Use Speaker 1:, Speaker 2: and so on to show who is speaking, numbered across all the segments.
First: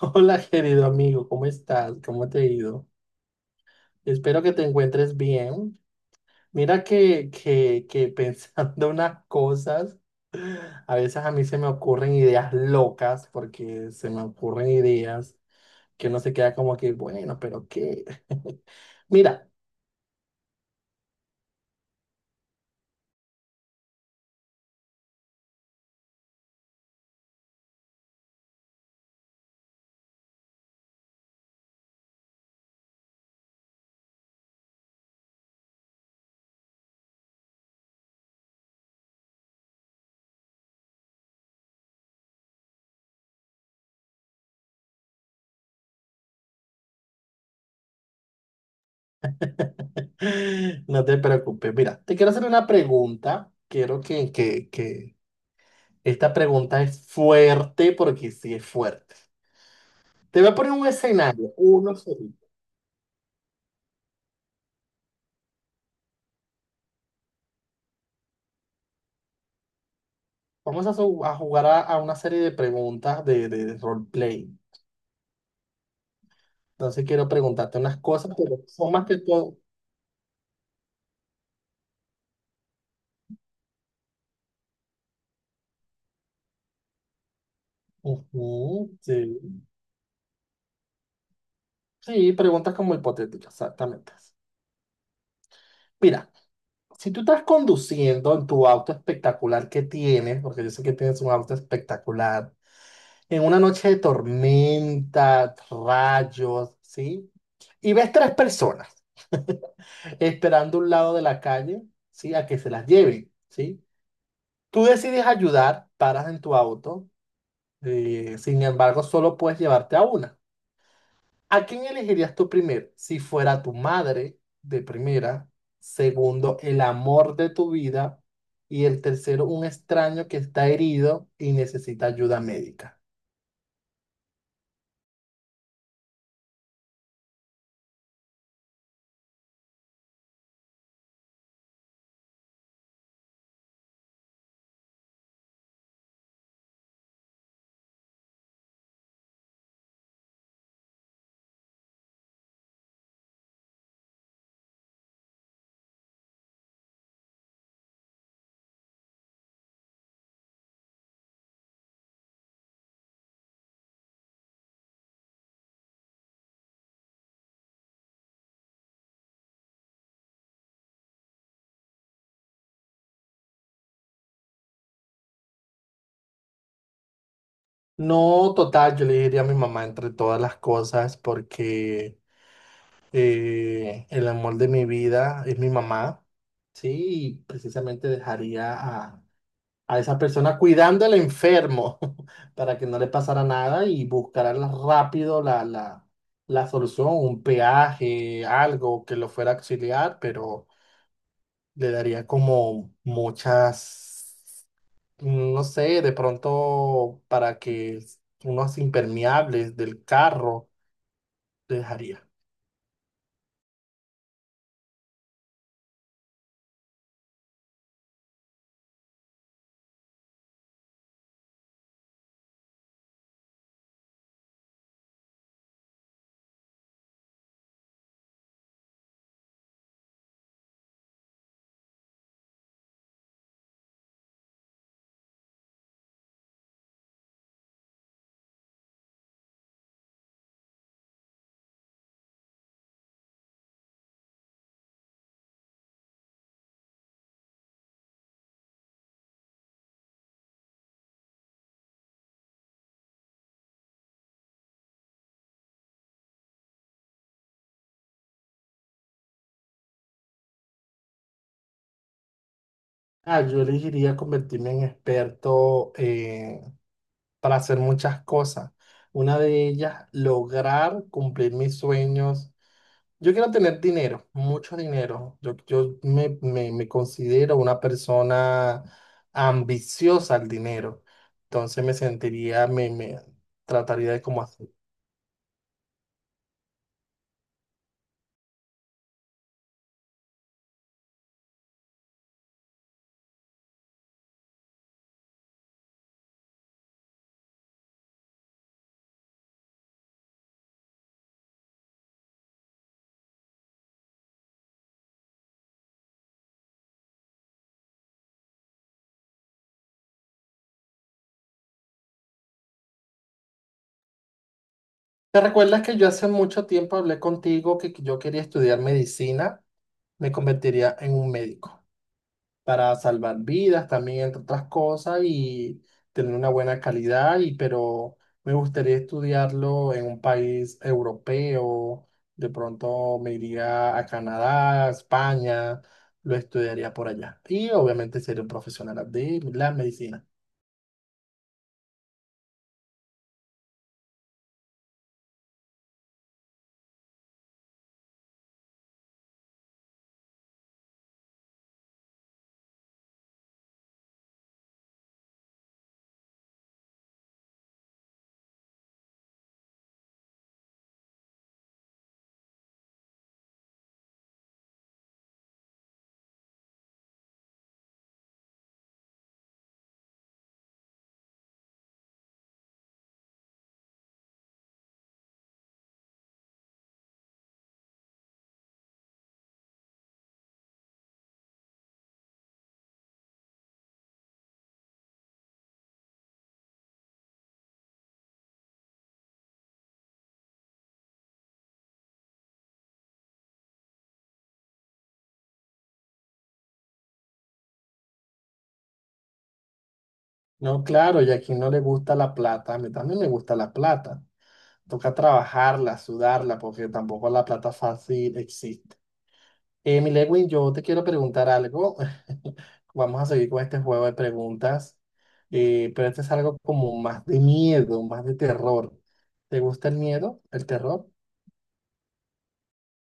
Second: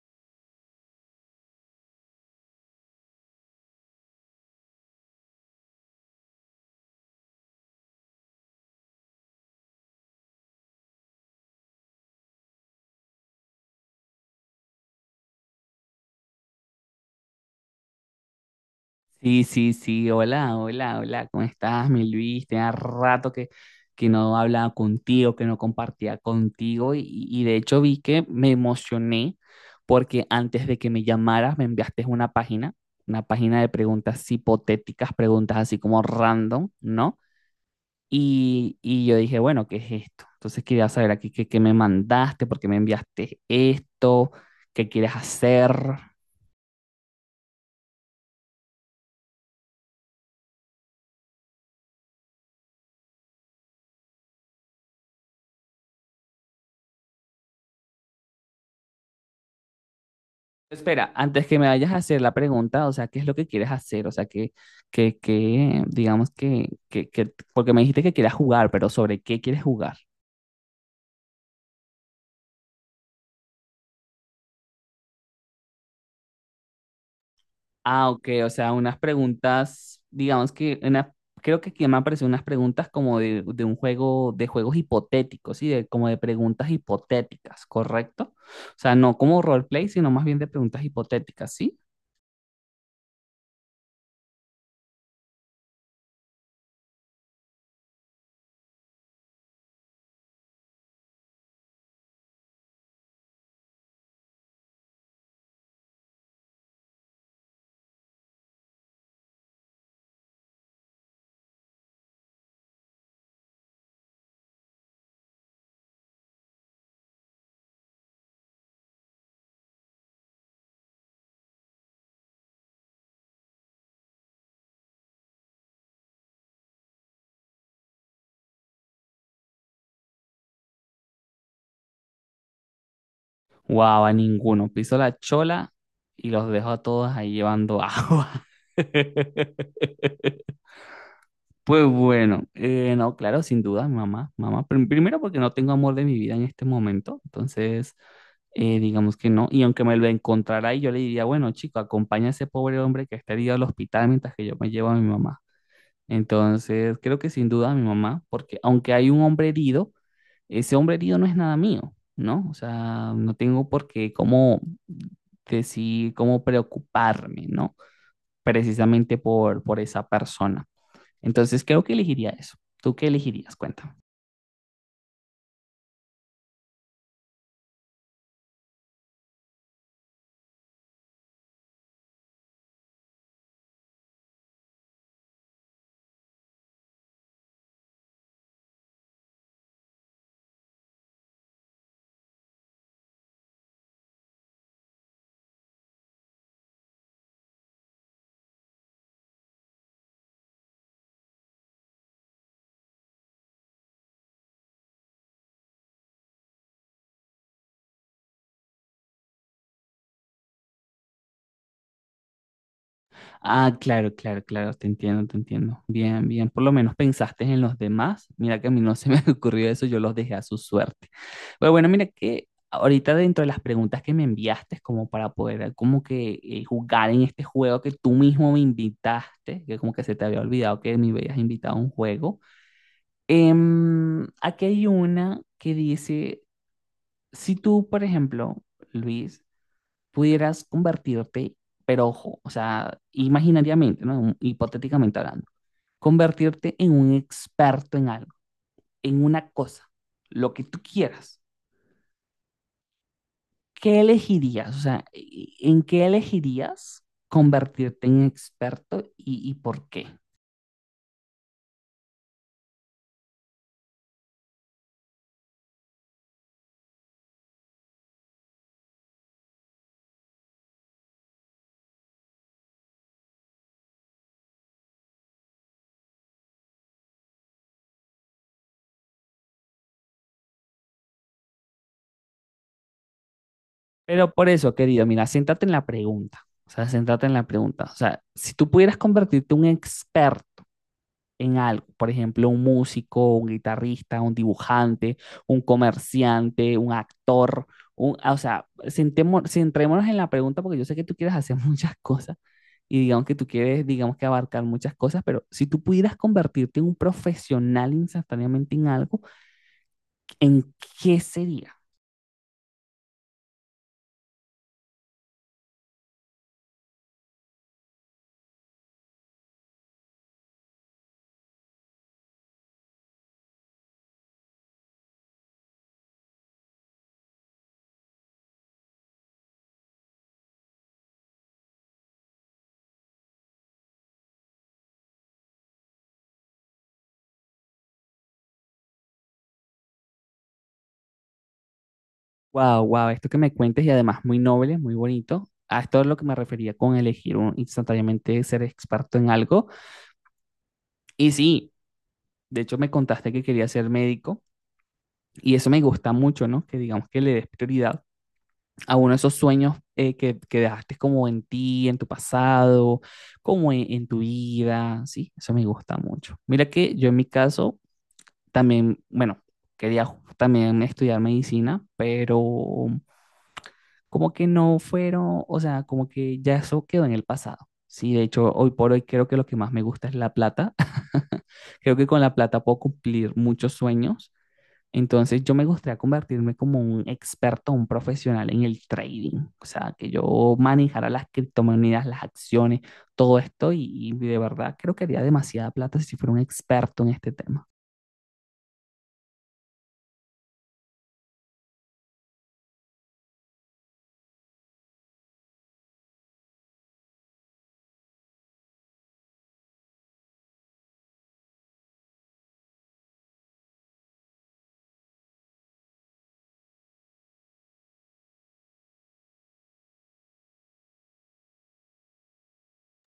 Speaker 1: Hola, querido amigo, ¿cómo estás? ¿Cómo te ha ido? Espero que te encuentres bien. Mira que pensando unas cosas, a veces a mí se me ocurren ideas locas, porque se me ocurren ideas que uno se queda como que, bueno, pero ¿qué?
Speaker 2: Sí,
Speaker 1: Mira,
Speaker 2: sí, sí, hola, hola, hola, ¿cómo estás, mi Luis? Tenía rato que no hablaba contigo, que no compartía contigo y de hecho vi que me emocioné porque antes de que me llamaras me enviaste una página de preguntas hipotéticas, preguntas así como random, ¿no? Y yo dije, bueno, ¿qué es esto? Entonces quería saber aquí qué me mandaste, por qué me enviaste esto, qué quieres hacer.
Speaker 1: no te preocupes. Mira, te quiero hacer una pregunta. Quiero que esta pregunta es fuerte, porque sí es fuerte. Te voy a poner un
Speaker 2: Espera, antes
Speaker 1: escenario,
Speaker 2: que me vayas a
Speaker 1: uno
Speaker 2: hacer
Speaker 1: solo.
Speaker 2: la pregunta, o sea, ¿qué es lo que quieres hacer? O sea, que digamos que, porque me dijiste que quieras jugar, pero ¿sobre qué quieres jugar?
Speaker 1: Vamos a jugar a una serie de preguntas de roleplay. Entonces quiero preguntarte unas
Speaker 2: Ah, ok,
Speaker 1: cosas,
Speaker 2: o
Speaker 1: pero
Speaker 2: sea,
Speaker 1: son
Speaker 2: unas
Speaker 1: más que todo.
Speaker 2: preguntas, digamos que, una, creo que aquí me aparecen unas preguntas como de un juego, de juegos hipotéticos, ¿sí? De, como de preguntas hipotéticas, ¿correcto? O
Speaker 1: Ujú,
Speaker 2: sea, no como
Speaker 1: sí.
Speaker 2: roleplay, sino más bien de preguntas hipotéticas, ¿sí?
Speaker 1: Sí, preguntas como hipotéticas, exactamente. Mira, si tú estás conduciendo en tu auto espectacular que tienes, porque yo sé que tienes un auto espectacular, en una noche de tormenta, rayos, ¿sí? Y ves tres personas esperando a un lado de la calle, ¿sí? A que se las lleven, ¿sí? Tú decides ayudar, paras en tu auto, sin embargo, solo puedes llevarte a una. ¿A quién elegirías tú primero? Si fuera tu madre, de primera. Segundo, el amor de tu vida. Y el tercero, un extraño que está herido y necesita ayuda médica.
Speaker 2: Wow, a ninguno. Piso la chola y los dejo a todos ahí llevando agua. Pues bueno, no, claro, sin duda, mamá, mamá. Primero porque no tengo amor de mi vida en este momento, entonces digamos que no. Y aunque me lo encontrara ahí, yo le diría, bueno, chico, acompaña a ese pobre hombre que está herido al hospital mientras que yo me llevo a mi mamá. Entonces, creo que sin duda mi mamá, porque aunque hay un hombre herido, ese hombre herido no es nada mío, ¿no? O sea, no tengo por qué cómo decir, cómo preocuparme, ¿no? Precisamente por esa persona. Entonces creo que elegiría eso. ¿Tú qué elegirías? Cuéntame.
Speaker 1: No, total, yo le diría a mi mamá entre todas las cosas porque el amor de mi vida es mi mamá, ¿sí? Y precisamente dejaría a esa persona cuidando al enfermo para que no le pasara nada y buscará la- rápido la solución, un peaje, algo que lo fuera a auxiliar, pero le daría como muchas, no sé, de pronto para que unos impermeables del carro le dejaría.
Speaker 2: Ah, claro, claro, claro, te entiendo, te entiendo. Bien, bien, por lo menos pensaste en los demás. Mira que a mí no se me ocurrió eso, yo los dejé a su suerte. Pero bueno, mira que ahorita dentro de las preguntas que me enviaste, como para poder como que jugar en este juego que tú mismo me invitaste, que como que se te había olvidado que me habías invitado a un juego, aquí hay una que dice, si tú, por ejemplo, Luis, pudieras convertirte, pero ojo, o sea, imaginariamente, ¿no? Hipotéticamente hablando, convertirte en un experto en algo, en una cosa, lo que tú quieras, ¿qué elegirías? O sea, ¿en qué elegirías convertirte en experto y por qué?
Speaker 1: Ah, yo elegiría convertirme en experto para hacer muchas cosas. Una de ellas, lograr cumplir mis sueños. Yo quiero tener dinero, mucho dinero. Yo me considero una persona ambiciosa al dinero. Entonces me sentiría, me trataría de
Speaker 2: Pero
Speaker 1: como
Speaker 2: por
Speaker 1: hacer.
Speaker 2: eso, querido, mira, siéntate en la pregunta. O sea, siéntate en la pregunta. O sea, si tú pudieras convertirte en un experto en algo. Por ejemplo, un músico, un guitarrista, un dibujante, un comerciante, un actor. Un, ah, o sea, centrémonos en la pregunta porque yo sé que tú quieres hacer muchas cosas y digamos que tú quieres, digamos que abarcar muchas cosas, pero si tú pudieras convertirte en un profesional instantáneamente en algo, ¿en qué sería?
Speaker 1: ¿Te recuerdas que yo hace mucho tiempo hablé contigo que yo quería estudiar medicina? Me convertiría en un médico, para salvar vidas también, entre otras cosas, y tener una buena calidad, y, pero me gustaría estudiarlo en un país europeo, de pronto me iría a Canadá, a España, lo estudiaría por allá. Y obviamente sería un profesional de la medicina.
Speaker 2: Wow, wow, esto que me cuentes y además muy noble, muy bonito. A esto es lo que me refería con elegir un, instantáneamente ser experto en algo. Y sí, de hecho me contaste que quería ser médico. Y eso me gusta mucho, ¿no? Que digamos que le des prioridad a uno de esos sueños que dejaste como en ti, en tu pasado, como en tu vida, ¿sí? Eso me gusta mucho. Mira que yo en mi caso también, bueno, quería también estudiar medicina, pero como que no fueron, o sea, como que ya eso quedó en el pasado. Sí, de hecho, hoy por hoy creo que lo que más me gusta es la plata. Creo que con la plata puedo cumplir muchos sueños, entonces yo me gustaría convertirme como un experto, un profesional en el trading, o sea, que yo manejara las criptomonedas, las acciones, todo esto y de verdad creo que haría demasiada plata si fuera un experto en este tema.
Speaker 1: No, claro, y a quien no le gusta la plata, a mí también me gusta la plata. Toca trabajarla, sudarla, porque tampoco la plata fácil existe. Mi Lewin, yo te quiero preguntar algo. Vamos a seguir con este juego de preguntas, pero este es algo como más de miedo, más de terror. ¿Te gusta el miedo, el terror?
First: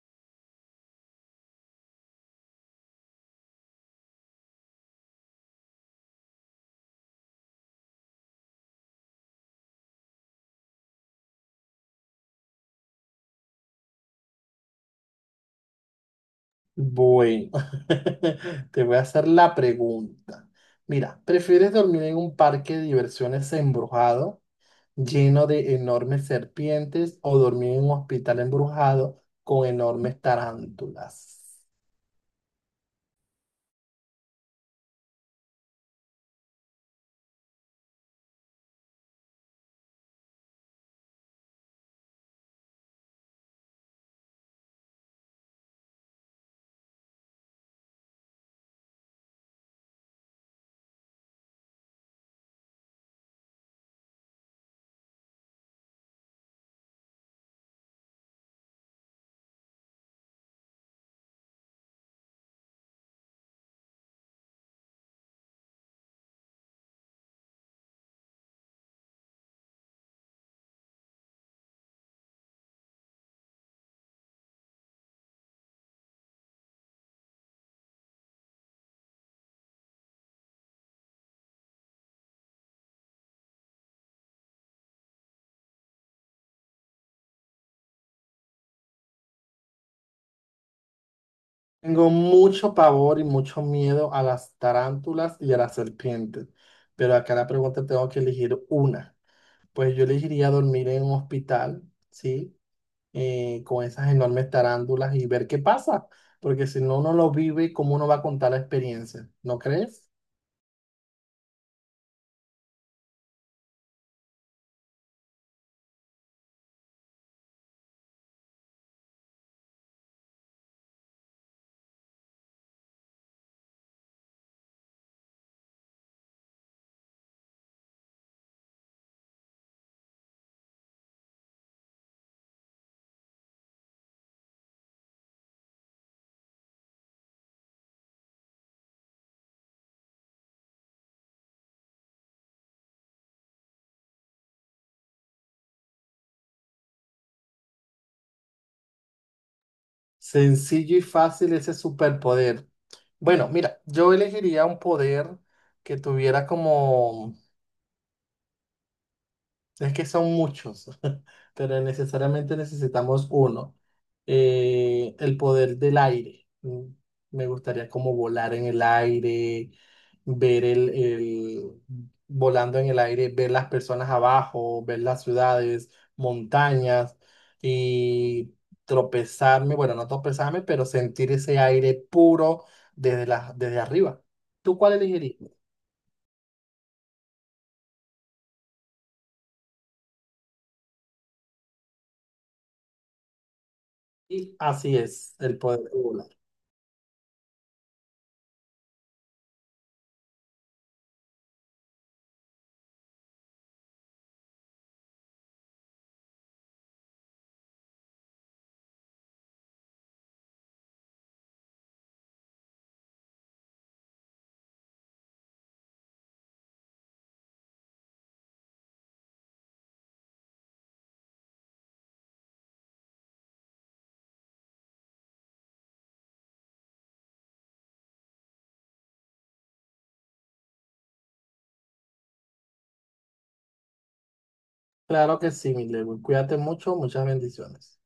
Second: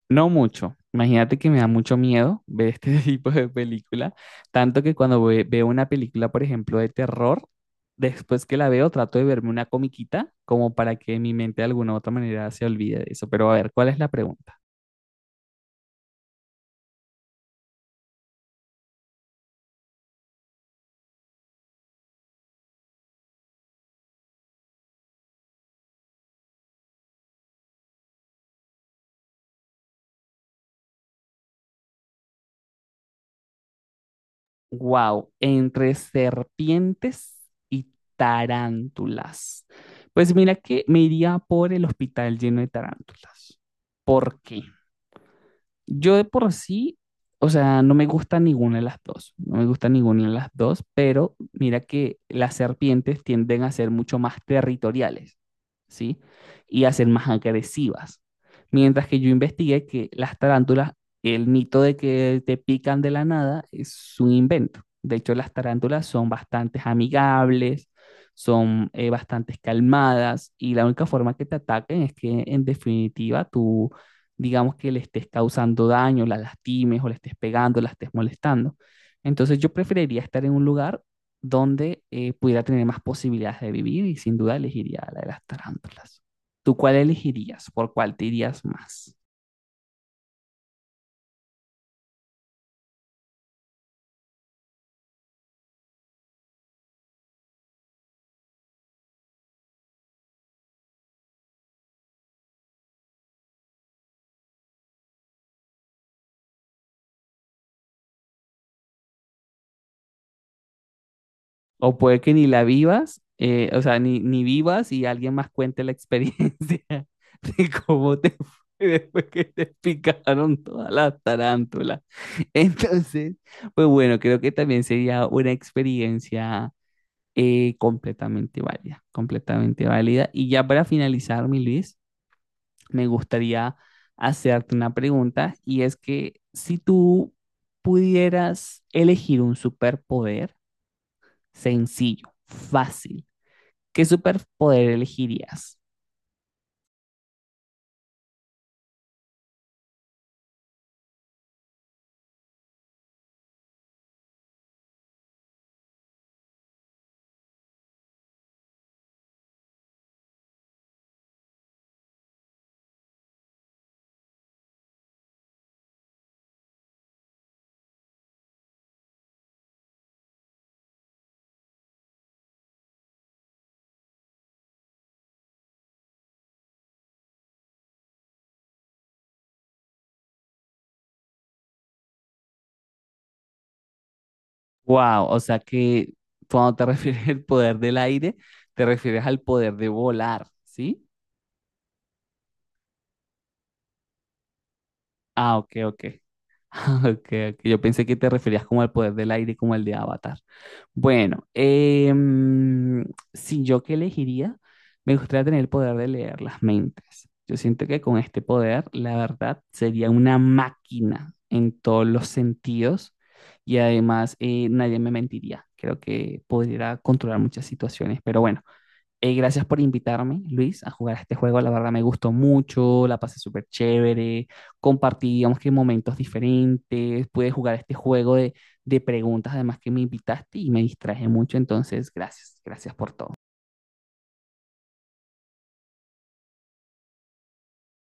Speaker 2: No mucho, imagínate que me da mucho miedo ver este tipo de película, tanto que cuando veo una película, por ejemplo, de terror, después que la veo trato de verme una comiquita como para que mi mente de alguna u otra manera se olvide de eso, pero a ver, ¿cuál es la pregunta?
Speaker 1: Bueno, te voy a hacer la pregunta. Mira, ¿prefieres dormir en un parque de diversiones embrujado, lleno de enormes serpientes, o dormir en un hospital embrujado con enormes tarántulas?
Speaker 2: Wow, entre serpientes y tarántulas. Pues mira que me iría por el hospital lleno de tarántulas. ¿Por qué? Yo de por sí, o sea, no me gusta ninguna de las dos, no me gusta ninguna de las dos, pero mira que las serpientes tienden a ser mucho más territoriales, ¿sí? Y a ser más agresivas. Mientras que yo investigué que las tarántulas, el mito de que te pican de la nada es un invento. De hecho, las tarántulas son bastante amigables, son bastante calmadas y la única forma que te ataquen es que en definitiva tú digamos que le estés causando daño, la lastimes o le estés pegando, la estés molestando. Entonces yo preferiría estar en un lugar donde pudiera tener más posibilidades de vivir y sin duda elegiría la de las tarántulas. ¿Tú cuál elegirías? ¿Por cuál te irías más?
Speaker 1: Tengo mucho pavor y mucho miedo a las tarántulas y a las serpientes, pero acá la pregunta tengo que elegir una. Pues yo elegiría dormir en un hospital, ¿sí? Con esas enormes tarántulas y ver qué pasa, porque si no uno lo vive, ¿cómo uno va a contar la experiencia? ¿No crees?
Speaker 2: O puede que ni la vivas, o sea, ni vivas y alguien más cuente la experiencia de cómo te fue después que te picaron todas las tarántulas. Entonces, pues bueno, creo que también sería una experiencia completamente válida, completamente válida. Y ya para finalizar, mi Luis, me gustaría hacerte una pregunta y es que si tú pudieras elegir un superpoder sencillo, fácil, ¿qué superpoder elegirías?
Speaker 1: Sencillo y fácil ese superpoder. Bueno, mira, yo elegiría un poder que tuviera como... Es que son muchos, pero necesariamente necesitamos uno. El poder del aire. Mm, me gustaría como volar en el aire, ver el volando en el aire, ver las personas abajo, ver las ciudades, montañas y tropezarme, bueno, no tropezarme, pero sentir ese aire puro desde desde arriba. ¿Tú cuál
Speaker 2: Wow, o
Speaker 1: elegirías?
Speaker 2: sea que cuando te refieres al poder del aire, te refieres al poder de volar, ¿sí?
Speaker 1: Y así es,
Speaker 2: Ah,
Speaker 1: el
Speaker 2: ok,
Speaker 1: poder
Speaker 2: ok.
Speaker 1: volar.
Speaker 2: Ah, okay, ok. Yo pensé que te referías como al poder del aire, como el de Avatar. Bueno, si yo qué elegiría, me gustaría tener el poder de leer las mentes. Yo siento que con este poder, la verdad, sería una máquina en todos los sentidos y además nadie me mentiría. Creo que podría controlar muchas situaciones, pero bueno, gracias por invitarme, Luis, a jugar a este juego. La verdad me gustó mucho, la pasé súper chévere. Compartí, digamos que momentos diferentes. Pude jugar este juego de preguntas, además que me invitaste y me distraje mucho. Entonces, gracias, gracias por todo.
Speaker 1: Claro que sí, mi Lewin. Cuídate mucho, muchas bendiciones.